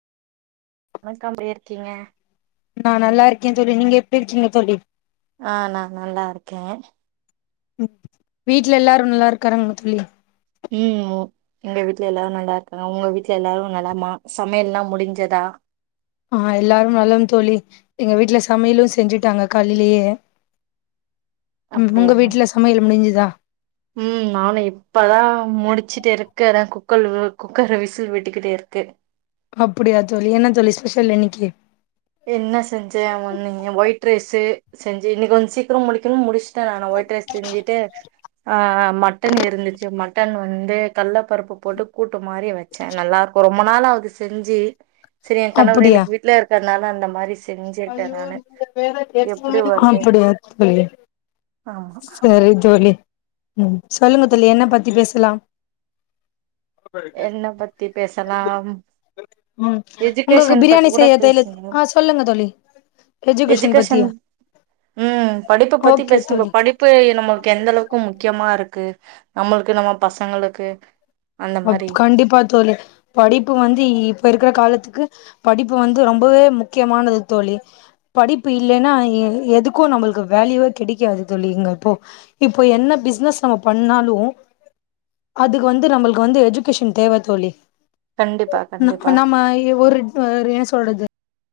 வணக்கம் எப்டி இருக்கீங்க நா நல்லா இருக்கேன் தோழி நீங்க எப்டி இருக்கீங்க தோழி ஆ நா நல்லா இருக்கே ம் வீட்ல எல்லாரு நல்லா இருக்காருங்ளா தோழி ம் ஒ எங்க வீட்ல எல்லாரு நல்லா இருக்காங்க உங்க வீட்ல எல்லாரு நலமா சமயல்லா முடிஞ்சதா ஆ எல்லாரு நலம் தோழி எங்க வீட்ல சமைலு செஞ்சுட்டாங்க காலிலியே ம் உங்க அப்டியா வீட்ல சமையல் முடிஞ்சுதா ம் நானு இப்பதா முடிச்சுட்டு இருக்கிற குக்கர்ல வே குக்கரு விசில் விட்டுக்கிட்டே இருக்கு அப்படியா தோழி என்ன தோழி ஸ்பெஷல் இன்னிக்கி என்ன செஞ்சே ஒன்னிங்க ஒயிட் ரைஸு செஞ்சு இன்னிக்கொஞ் சீக்ரோ முடிக்கிணு முடிஷ் ட நா ஒய்ட் ரைஸ் செஞ்சிட்டு ஆ ஆ மட் டன் இருந்துச்சு மட்டன் வந்து கல்ல பருப்பு போட்டு கூட்டு மாரி வெச்சே நல்லாருக்கோ ரொம்ப நாளாவ்து செஞ்சு செரி எ கணவரு அப்டியா இன்னிக் வீட்ல இருக்கற்னால அந்த மாரி செஞ்சிருக்கே ஐயோ நானு நீங்க வேற எப்பிடி எப்பவுமே வருதுன் அப்டியா ஆமா செரி தோழி ம் சொல்லுங்க தோழி என்ன பத்தி பேசலாம் என்ன பத்தி பேசலாம் ம் உங்குள்கு எஜுகேஷன் பத்தி பிரியாணி கூட செய்ய தெலு பேசுவோ ஆ சொல்லுங்க தோழி எஜுகேஷன் பத்தியா ம் படிப்ப பத்தி ஓகே பேசுங்கோ தோழி படிப் பு நம்முள்கு எந்தளவுக்கு முக்கியமா ருக்கு நம்முளுக்கு நம்ம பசங்களுக்கு அந் அப் கண்டிப்பா தோழி படிப்பு வந்து இப்ப இருக்கற காலத்துக்கு படிப்பு வந்து ரொம்பவே முக்கியமானது தோழி படிப்பு இல்லேனா ஏ எதுக்கு நம்புள்க்கு வேல்யூவே கிடிக்காது தோழி இங்க இப்போ இப்ப என்ன பிஸ்னஸ் நம்ம பண்ணாலு அதுக் வந்து நம்முள்க் கு வந்து எஜுகேஷன் தேவ தோழி கண்டிப்பா, ந கண்டிப்பா. நாம ஏ ஒரு அ என்ன சொல்றது